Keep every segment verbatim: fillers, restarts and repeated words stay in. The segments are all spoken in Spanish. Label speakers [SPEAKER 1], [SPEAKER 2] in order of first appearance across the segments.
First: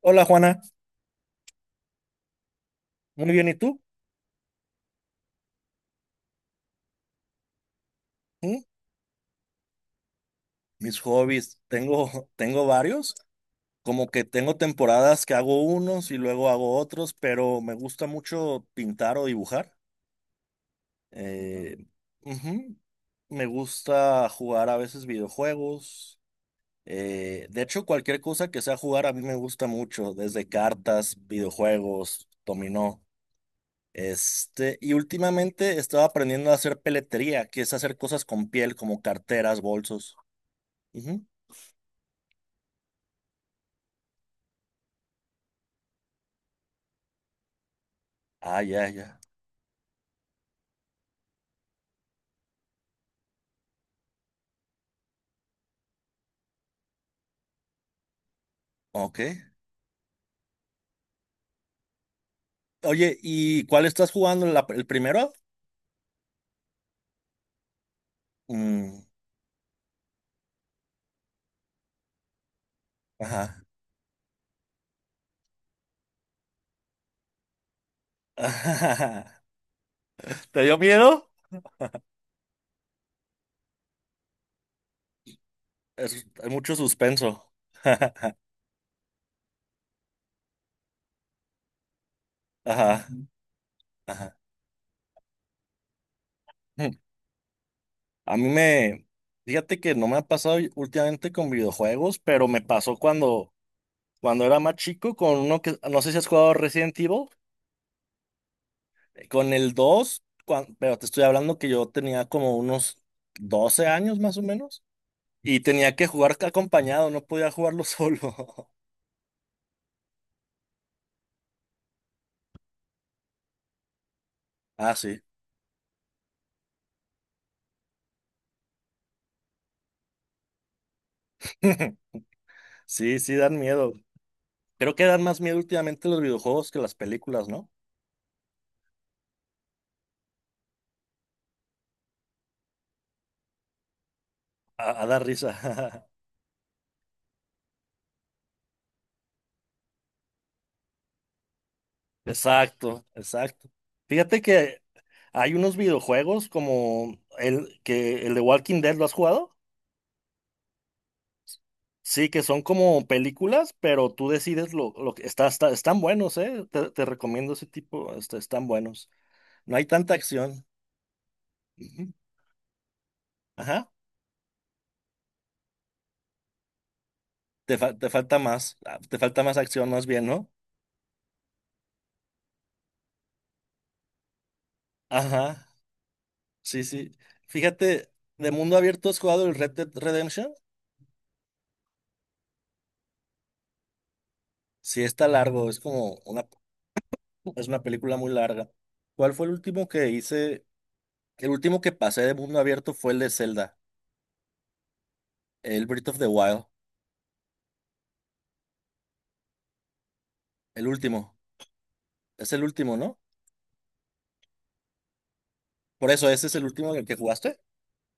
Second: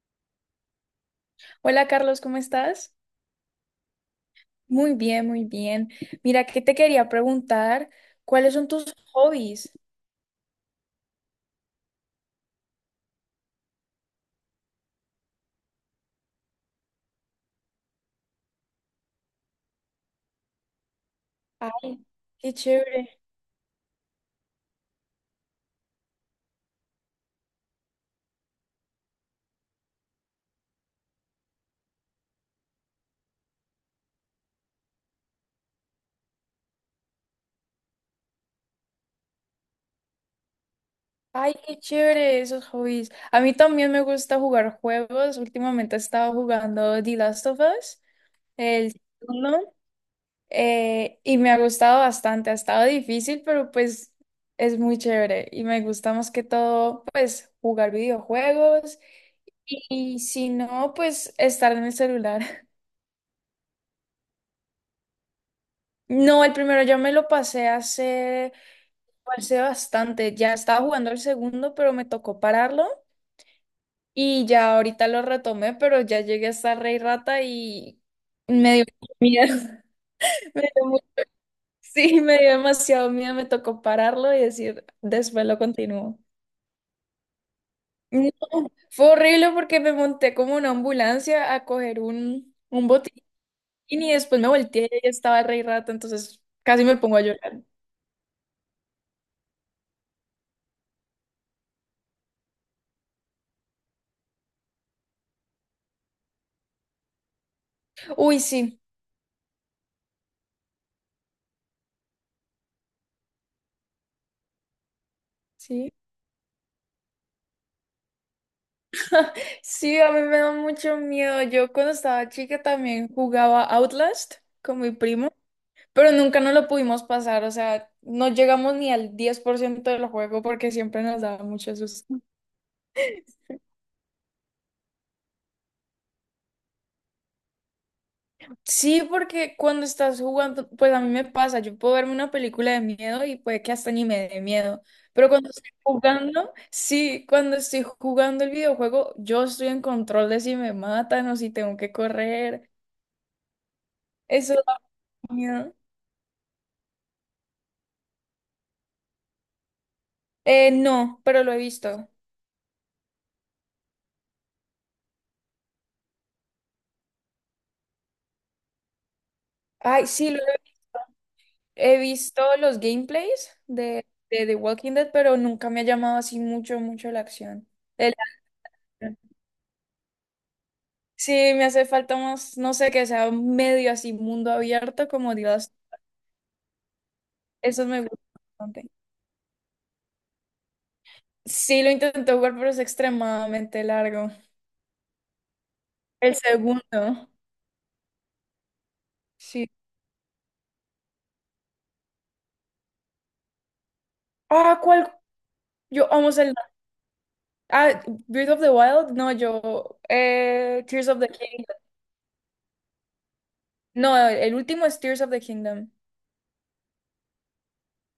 [SPEAKER 1] Hola Juana,
[SPEAKER 2] Hola Carlos, ¿cómo estás?
[SPEAKER 1] muy bien, ¿y tú?
[SPEAKER 2] Muy bien, muy bien. Mira, que te quería preguntar, ¿cuáles
[SPEAKER 1] ¿Mm?
[SPEAKER 2] son tus hobbies?
[SPEAKER 1] Mis hobbies, tengo, tengo varios, como que tengo temporadas que hago unos y luego hago otros, pero me gusta mucho pintar o dibujar. Eh,
[SPEAKER 2] Ay, qué
[SPEAKER 1] Ujú.
[SPEAKER 2] chévere.
[SPEAKER 1] Me gusta jugar a veces videojuegos. Eh, de hecho, cualquier cosa que sea jugar a mí me gusta mucho, desde cartas, videojuegos, dominó. Este, y últimamente estaba aprendiendo a hacer peletería, que es hacer cosas con piel, como carteras, bolsos.
[SPEAKER 2] Ay, qué chévere esos hobbies. A mí también me gusta jugar juegos. Últimamente he estado jugando The Last of Us,
[SPEAKER 1] Ah, ya,
[SPEAKER 2] el
[SPEAKER 1] ya.
[SPEAKER 2] segundo, eh, y me ha gustado bastante. Ha estado difícil, pero pues es muy chévere y me gusta más que todo, pues, jugar videojuegos
[SPEAKER 1] Ok.
[SPEAKER 2] y y si no, pues estar en el celular.
[SPEAKER 1] Oye, ¿y cuál estás jugando? ¿La- ¿El primero?
[SPEAKER 2] No, el primero ya me lo pasé hace,
[SPEAKER 1] Mm,
[SPEAKER 2] hace bastante. Ya estaba jugando el segundo, pero me tocó pararlo.
[SPEAKER 1] ajá.
[SPEAKER 2] Y ya ahorita lo retomé, pero ya llegué hasta Rey Rata y me dio miedo.
[SPEAKER 1] ¿Te
[SPEAKER 2] Me
[SPEAKER 1] dio
[SPEAKER 2] dio mu-
[SPEAKER 1] miedo?
[SPEAKER 2] sí, me dio demasiado miedo. Me tocó pararlo y decir, después lo continúo.
[SPEAKER 1] Es- hay mucho suspenso.
[SPEAKER 2] No, fue horrible porque me monté como una ambulancia a coger un, un
[SPEAKER 1] Ajá,
[SPEAKER 2] botín y
[SPEAKER 1] ajá.
[SPEAKER 2] después me volteé y ahí estaba el Rey Rata, entonces casi
[SPEAKER 1] Mm.
[SPEAKER 2] me pongo a llorar.
[SPEAKER 1] A mí me, fíjate que no me ha pasado últimamente con videojuegos, pero me pasó cuando, cuando era más chico con uno que, no sé si has jugado Resident Evil,
[SPEAKER 2] Uy, sí,
[SPEAKER 1] eh, con el dos. cuan- pero te estoy hablando que yo tenía como unos doce años más o menos. Y
[SPEAKER 2] sí.
[SPEAKER 1] tenía que jugar acompañado, no podía jugarlo solo.
[SPEAKER 2] Sí, a mí me da mucho miedo. Yo cuando estaba chica también jugaba Outlast con mi
[SPEAKER 1] Ah, sí.
[SPEAKER 2] primo, pero nunca nos lo pudimos pasar, o sea, no llegamos ni al diez por ciento del juego porque siempre nos daba mucho susto.
[SPEAKER 1] Sí, sí, dan miedo. Creo que dan más miedo últimamente los videojuegos que las películas, ¿no?
[SPEAKER 2] Sí, porque cuando estás jugando, pues a mí me pasa, yo puedo verme una película de miedo y puede que hasta ni me dé miedo,
[SPEAKER 1] A, a dar
[SPEAKER 2] pero
[SPEAKER 1] risa.
[SPEAKER 2] cuando estoy jugando, sí, cuando estoy jugando el videojuego, yo estoy en control de si me matan o si tengo que correr.
[SPEAKER 1] Exacto, exacto. Fíjate
[SPEAKER 2] Eso da
[SPEAKER 1] que hay
[SPEAKER 2] miedo.
[SPEAKER 1] unos videojuegos como el que el de Walking Dead, ¿lo has jugado?
[SPEAKER 2] Eh, no, pero lo he visto.
[SPEAKER 1] Sí, que son como películas, pero tú decides lo, lo que está, está- están buenos, ¿eh? Te, te recomiendo ese tipo, este, están buenos. No hay
[SPEAKER 2] Ay,
[SPEAKER 1] tanta
[SPEAKER 2] sí, lo he
[SPEAKER 1] acción.
[SPEAKER 2] he
[SPEAKER 1] Ujú.
[SPEAKER 2] visto los gameplays
[SPEAKER 1] Ajá.
[SPEAKER 2] de, de The Walking Dead, pero nunca me ha llamado así mucho, mucho la acción.
[SPEAKER 1] Te, fa- te
[SPEAKER 2] El-
[SPEAKER 1] falta más, ah, te falta más acción más bien, ¿no?
[SPEAKER 2] sí, me hace falta más, no sé, que sea medio así mundo abierto como
[SPEAKER 1] Ajá,
[SPEAKER 2] Dios.
[SPEAKER 1] sí, sí.
[SPEAKER 2] Eso me
[SPEAKER 1] Fíjate,
[SPEAKER 2] gusta
[SPEAKER 1] de mundo
[SPEAKER 2] bastante.
[SPEAKER 1] abierto has jugado el Red Dead Redemption.
[SPEAKER 2] Sí, lo intenté jugar, pero es extremadamente largo.
[SPEAKER 1] Sí, está largo, es como
[SPEAKER 2] El
[SPEAKER 1] una,
[SPEAKER 2] segundo,
[SPEAKER 1] es una película muy larga. ¿Cuál fue el
[SPEAKER 2] sí.
[SPEAKER 1] último que hice? El último que pasé de mundo abierto fue el de Zelda,
[SPEAKER 2] Ah, ¿cuál?
[SPEAKER 1] el Breath
[SPEAKER 2] Yo
[SPEAKER 1] of
[SPEAKER 2] amo
[SPEAKER 1] the
[SPEAKER 2] el...
[SPEAKER 1] Wild,
[SPEAKER 2] Ah, Breath of the Wild, no, yo... eh,
[SPEAKER 1] el
[SPEAKER 2] Tears of the
[SPEAKER 1] último.
[SPEAKER 2] Kingdom.
[SPEAKER 1] Es el último, ¿no?
[SPEAKER 2] No, el último es Tears of the Kingdom.
[SPEAKER 1] Por eso, ese es el último en el que jugaste.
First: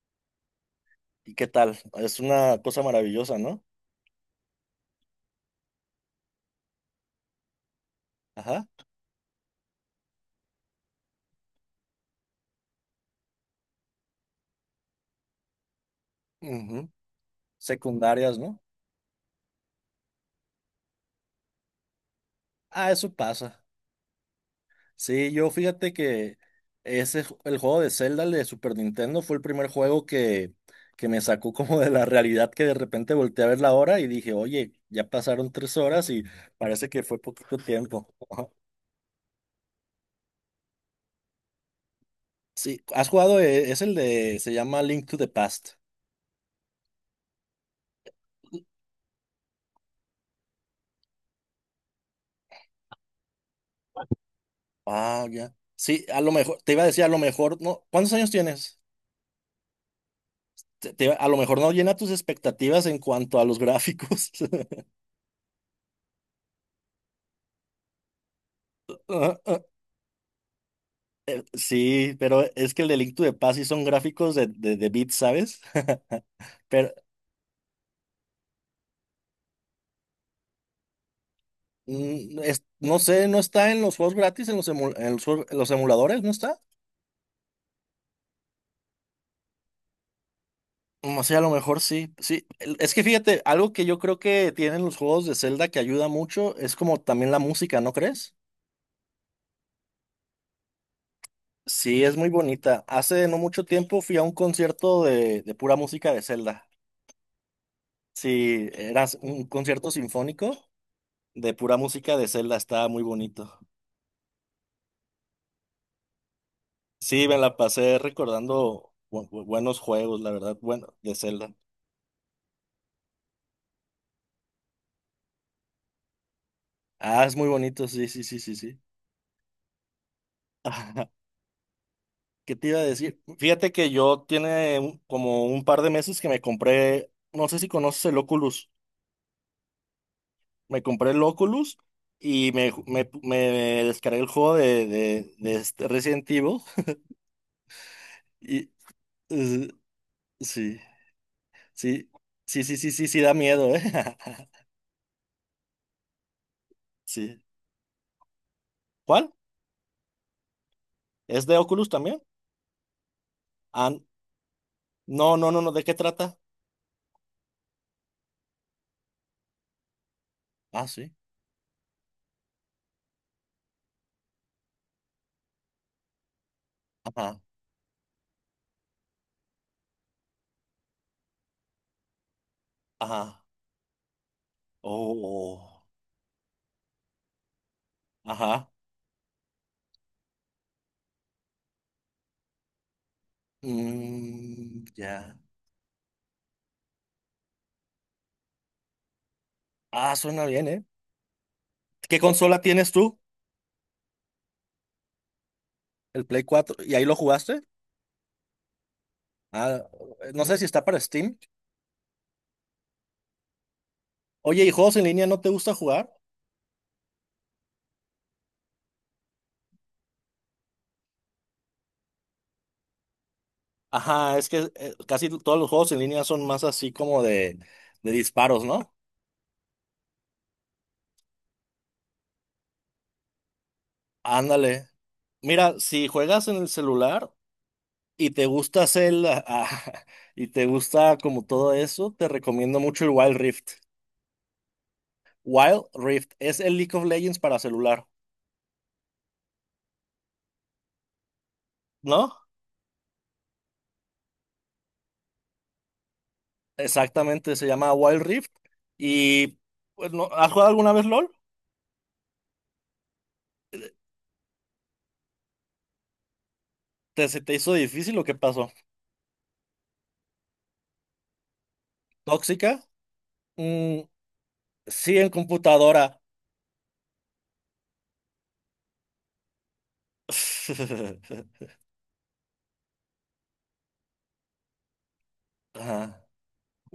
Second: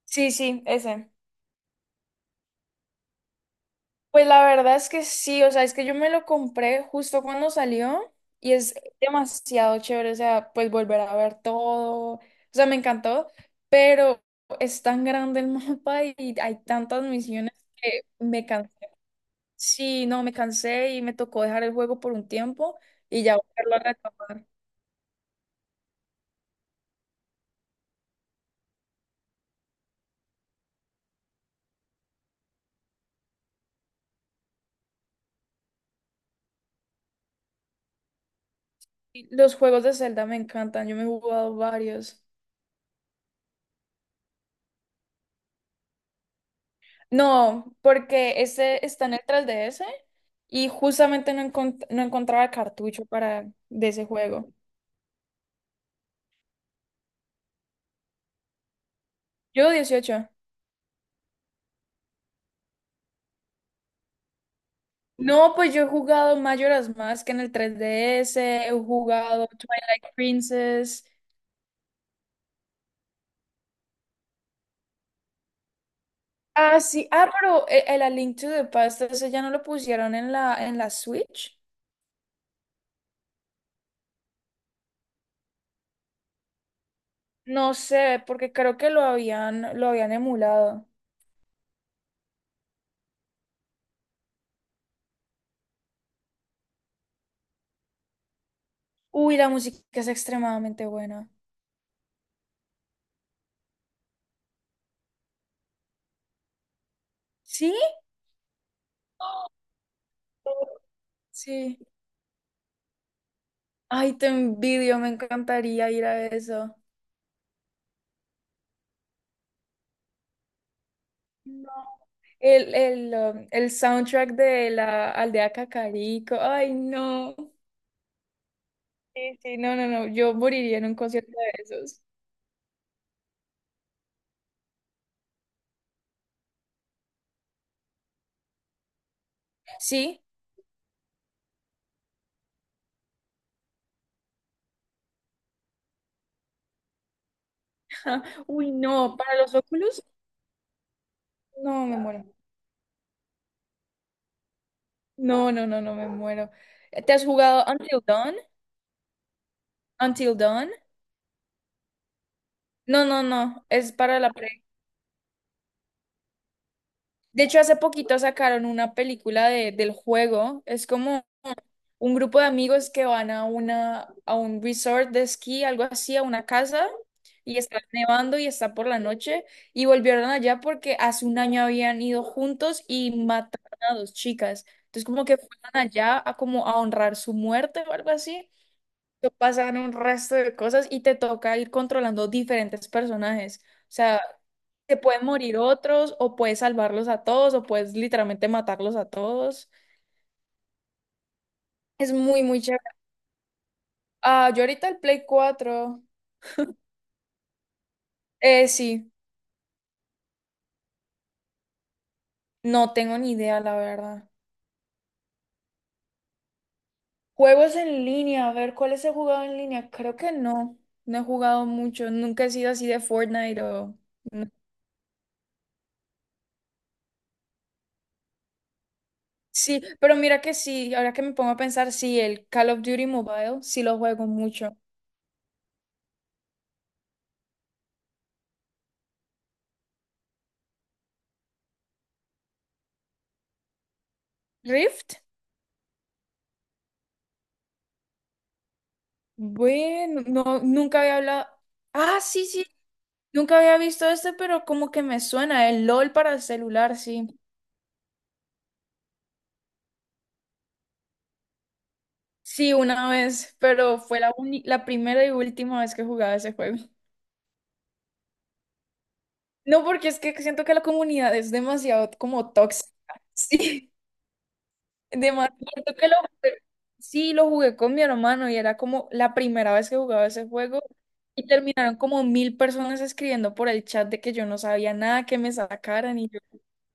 [SPEAKER 2] Sí, sí, ese.
[SPEAKER 1] ¿Y qué tal? Es una cosa maravillosa, ¿no?
[SPEAKER 2] Pues la verdad es que sí, o sea, es que yo me lo compré justo cuando salió y
[SPEAKER 1] Ajá.
[SPEAKER 2] es demasiado chévere, o sea, pues volver a ver todo, o sea, me encantó, pero es tan grande el mapa y hay
[SPEAKER 1] Ujú.
[SPEAKER 2] tantas misiones que
[SPEAKER 1] Secundarias,
[SPEAKER 2] me
[SPEAKER 1] ¿no?
[SPEAKER 2] cansé. Sí, no, me cansé y me tocó dejar el juego por un tiempo
[SPEAKER 1] Ah, eso
[SPEAKER 2] y ya
[SPEAKER 1] pasa.
[SPEAKER 2] volverlo a retomar.
[SPEAKER 1] Sí, yo fíjate que ese ju- el juego de Zelda el de Super Nintendo fue el primer juego que, que me sacó como de la realidad que de repente volteé a ver la hora y dije, oye, ya pasaron tres horas y parece que fue poquito tiempo.
[SPEAKER 2] Y los juegos de Zelda me encantan, yo me he jugado varios.
[SPEAKER 1] Sí, has jugado, eh, es el de, se llama Link to the Past.
[SPEAKER 2] No, porque ese está en el tres D S y justamente no, encont- no encontraba cartucho para de ese juego.
[SPEAKER 1] Ah, ya. Sí, a lo mejor, te iba a decir, a lo mejor, no, ¿cuántos años tienes?
[SPEAKER 2] Yo dieciocho.
[SPEAKER 1] Te- te iba- a lo mejor no llena tus expectativas en cuanto a los gráficos.
[SPEAKER 2] No, pues yo he jugado Majora's Mask en el tres D S, he jugado Twilight Princess.
[SPEAKER 1] Sí, pero es que el delicto de paz sí son gráficos de, de, de bits, ¿sabes?
[SPEAKER 2] Ah,
[SPEAKER 1] Pero
[SPEAKER 2] sí. Ah, pero e- el A Link to the Past, ese ya no lo pusieron en la, en la Switch.
[SPEAKER 1] mm, es- no sé, ¿no está en los juegos gratis, en los, emu- en los, juegos- en los emuladores? ¿No está?
[SPEAKER 2] No sé, porque creo que lo habían, lo habían emulado.
[SPEAKER 1] Mm, o sea, a lo mejor sí. Sí, el- es que fíjate, algo que yo creo que tienen los juegos de Zelda que ayuda mucho es como también la música, ¿no crees?
[SPEAKER 2] Uy, la música es extremadamente buena.
[SPEAKER 1] Sí, es muy bonita. Hace no mucho tiempo fui a un concierto de, de pura música de Zelda.
[SPEAKER 2] ¿Sí?
[SPEAKER 1] Sí, era un
[SPEAKER 2] Oh.
[SPEAKER 1] concierto sinfónico de pura
[SPEAKER 2] Sí.
[SPEAKER 1] música de Zelda, estaba muy bonito.
[SPEAKER 2] Ay, te envidio, me encantaría ir a eso.
[SPEAKER 1] Sí, me la pasé recordando bu- bu- buenos juegos, la verdad, bueno, de Zelda.
[SPEAKER 2] No. El, el, um, el soundtrack de la aldea Cacarico. Ay,
[SPEAKER 1] Ah,
[SPEAKER 2] no.
[SPEAKER 1] es muy bonito, sí, sí, sí, sí, sí.
[SPEAKER 2] Sí, sí, no, no, no. Yo moriría en un concierto de esos.
[SPEAKER 1] ¿Qué te iba a decir? Fíjate que yo tiene un- como un par de meses que me compré, no sé si conoces el Oculus,
[SPEAKER 2] ¿Sí?
[SPEAKER 1] me compré el Oculus y me, ju- me, me descargué el juego de, de, de este Resident Evil y
[SPEAKER 2] Uy, no. Para los
[SPEAKER 1] eh,
[SPEAKER 2] óculos,
[SPEAKER 1] sí,
[SPEAKER 2] no, me
[SPEAKER 1] sí,
[SPEAKER 2] muero.
[SPEAKER 1] sí, sí, sí, sí, sí, da miedo, ¿eh?
[SPEAKER 2] No, no, no, no, me muero. Eh, ¿Te has
[SPEAKER 1] Sí.
[SPEAKER 2] jugado Until Dawn?
[SPEAKER 1] ¿Cuál?
[SPEAKER 2] ¿Until Dawn?
[SPEAKER 1] ¿Es de Oculus también?
[SPEAKER 2] No, no, no. Es
[SPEAKER 1] Ah,
[SPEAKER 2] para la pre.
[SPEAKER 1] no, no, no, no, ¿de qué trata?
[SPEAKER 2] De hecho, hace poquito sacaron una película de, del juego.
[SPEAKER 1] Ah,
[SPEAKER 2] Es
[SPEAKER 1] sí.
[SPEAKER 2] como un grupo de amigos que van a una, a un resort de esquí, algo así, a una casa,
[SPEAKER 1] Ajá.
[SPEAKER 2] y está nevando y está por la noche, y volvieron allá porque hace un año habían ido juntos y
[SPEAKER 1] Ajá.
[SPEAKER 2] mataron a dos chicas. Entonces como que fueron
[SPEAKER 1] Oh, oh,
[SPEAKER 2] allá a como a honrar su muerte o algo así.
[SPEAKER 1] ajá.
[SPEAKER 2] Te pasan un resto de cosas y te toca ir controlando diferentes personajes. O sea,
[SPEAKER 1] Mm,
[SPEAKER 2] te pueden
[SPEAKER 1] ya.
[SPEAKER 2] morir otros, o puedes salvarlos a todos, o puedes literalmente matarlos a todos.
[SPEAKER 1] Ah, suena bien, ¿eh?
[SPEAKER 2] Es
[SPEAKER 1] ¿Qué
[SPEAKER 2] muy,
[SPEAKER 1] consola
[SPEAKER 2] muy chévere.
[SPEAKER 1] tienes tú?
[SPEAKER 2] Ah, yo ahorita el Play cuatro.
[SPEAKER 1] El Play cuatro. ¿Y ahí lo jugaste?
[SPEAKER 2] Eh, sí,
[SPEAKER 1] Ah, no sé si está para Steam.
[SPEAKER 2] no tengo ni idea, la verdad.
[SPEAKER 1] Oye, ¿y juegos en línea no te gusta jugar?
[SPEAKER 2] Juegos en línea, a ver, ¿cuáles he jugado en línea? Creo que no, no he jugado mucho, nunca he sido así de Fortnite o...
[SPEAKER 1] Ajá, es
[SPEAKER 2] No.
[SPEAKER 1] que eh, casi todos los juegos en línea son más así como de, de disparos, ¿no?
[SPEAKER 2] Sí, pero mira que sí, ahora que me pongo a pensar, sí, el Call of Duty Mobile, sí lo juego mucho.
[SPEAKER 1] Ándale. Mira, si juegas en el celular y te gusta hacer el- y te gusta como todo eso, te recomiendo mucho el Wild Rift.
[SPEAKER 2] ¿Rift?
[SPEAKER 1] Wild Rift es el League of Legends para celular,
[SPEAKER 2] Bueno, no, nunca había hablado. Ah,
[SPEAKER 1] ¿no?
[SPEAKER 2] sí, sí, nunca había visto este, pero como que me suena, el LOL para el celular, sí.
[SPEAKER 1] Exactamente, se llama Wild Rift. Y pues, no- ¿has jugado alguna vez LOL?
[SPEAKER 2] Sí, una vez, pero fue la, uni- la primera y última vez que jugaba ese juego.
[SPEAKER 1] ¿Te, se te hizo difícil o qué pasó?
[SPEAKER 2] No, porque es que siento que la comunidad es demasiado como
[SPEAKER 1] ¿Tóxica?
[SPEAKER 2] tóxica. Sí,
[SPEAKER 1] Mm, sí, en
[SPEAKER 2] demasiado. Siento que lo
[SPEAKER 1] computadora.
[SPEAKER 2] jugué- sí, lo jugué con mi hermano y era como la primera vez que jugaba ese juego y terminaron como mil personas escribiendo por el chat de que yo no sabía nada, que me sacaran
[SPEAKER 1] Ajá.
[SPEAKER 2] y yo,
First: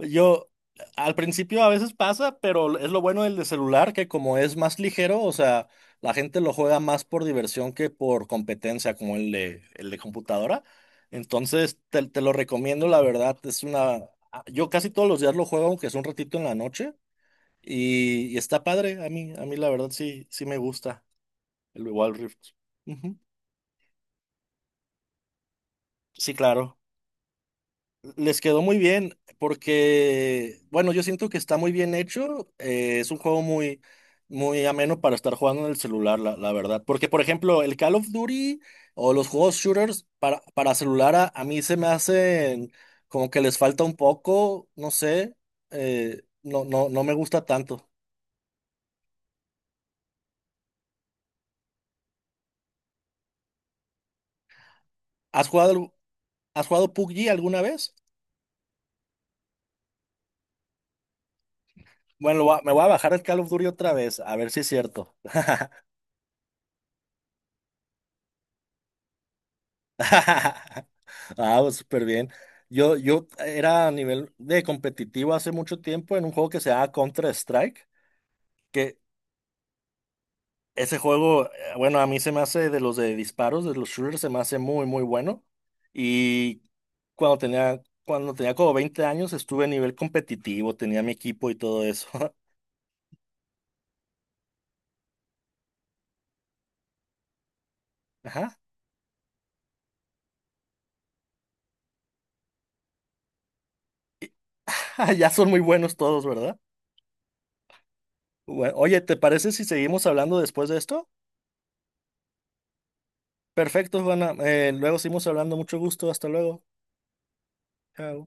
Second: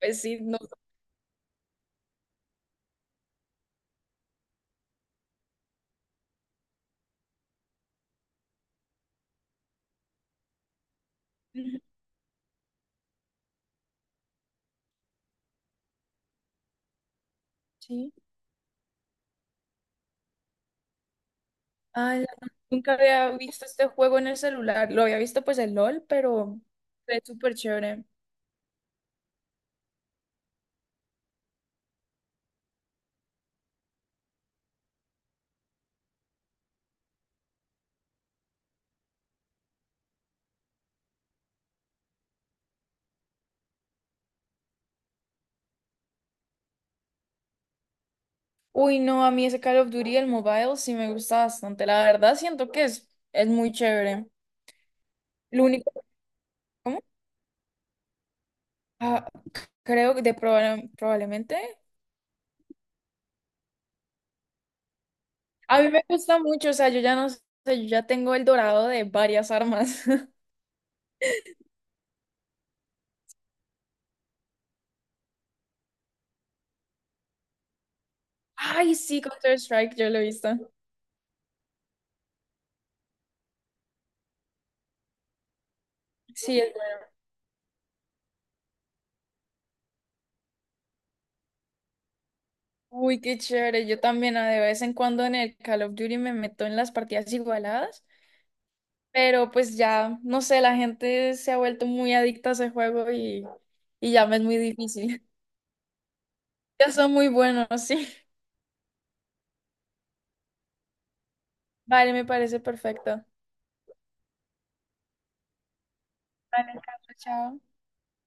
[SPEAKER 2] pues sí, no.
[SPEAKER 1] al principio a veces pasa, pero es lo bueno del de celular que como es más ligero, o sea, la gente lo juega más por diversión que por competencia como el de, el de computadora. Entonces, te, te lo recomiendo, la verdad, es una... ah, Yo casi todos los días lo juego, aunque es un ratito en la noche,
[SPEAKER 2] Sí.
[SPEAKER 1] y, y está padre, a mí, a mí la verdad sí, sí me gusta el Wild
[SPEAKER 2] Ay, la-
[SPEAKER 1] Rift.
[SPEAKER 2] nunca
[SPEAKER 1] Ujú.
[SPEAKER 2] había visto este juego en el celular. Lo había visto pues el LOL,
[SPEAKER 1] Sí,
[SPEAKER 2] pero
[SPEAKER 1] claro.
[SPEAKER 2] fue súper chévere.
[SPEAKER 1] Les quedó muy bien porque, bueno, yo siento que está muy bien hecho. eh, es un juego muy, muy ameno para estar jugando en el celular, la, la verdad. Porque, por ejemplo, el Call of Duty o los juegos shooters para, para celular a, a mí se me hacen como que les falta un poco, no sé, eh, no, no, no me gusta tanto.
[SPEAKER 2] Uy, no, a mí ese Call of Duty, el mobile, sí me gusta bastante. La verdad, siento que es, es muy chévere.
[SPEAKER 1] ¿Has
[SPEAKER 2] Lo
[SPEAKER 1] jugado, algu-
[SPEAKER 2] único,
[SPEAKER 1] has jugado
[SPEAKER 2] ¿cómo?
[SPEAKER 1] P U B G alguna vez?
[SPEAKER 2] Ah, creo que de proba- probablemente.
[SPEAKER 1] Bueno, lo voy a- me voy a bajar el Call of Duty otra vez, a ver si es cierto.
[SPEAKER 2] A mí me gusta mucho, o sea, yo ya no sé, yo ya tengo el dorado de varias armas.
[SPEAKER 1] Ah, pues, súper bien. Yo, yo era a nivel de competitivo hace mucho tiempo en un juego que se llama Counter-Strike,
[SPEAKER 2] Ay,
[SPEAKER 1] que
[SPEAKER 2] sí, Counter-Strike, yo lo he visto.
[SPEAKER 1] ese juego, eh, bueno, a mí se me hace de los de disparos, de los shooters, se me hace muy, muy bueno.
[SPEAKER 2] Sí,
[SPEAKER 1] Y
[SPEAKER 2] es bueno.
[SPEAKER 1] cuando tenía, cuando tenía como veinte años estuve a nivel competitivo, tenía mi equipo y todo eso.
[SPEAKER 2] Uy, qué chévere. Yo también ah, de vez en cuando en el Call of Duty me meto en las partidas igualadas,
[SPEAKER 1] Ajá.
[SPEAKER 2] pero pues ya, no sé, la gente se ha vuelto muy adicta a ese juego y, y ya me es muy difícil.
[SPEAKER 1] Ya son muy buenos todos, ¿verdad?
[SPEAKER 2] Ya son muy buenos, sí.
[SPEAKER 1] Bueno, oye, ¿te parece si seguimos hablando después de esto?
[SPEAKER 2] Vale, me parece perfecto.
[SPEAKER 1] Perfecto, Juana. Eh, luego seguimos hablando. Mucho gusto. Hasta luego.
[SPEAKER 2] Vale, Carlos, chao.
[SPEAKER 1] Chao.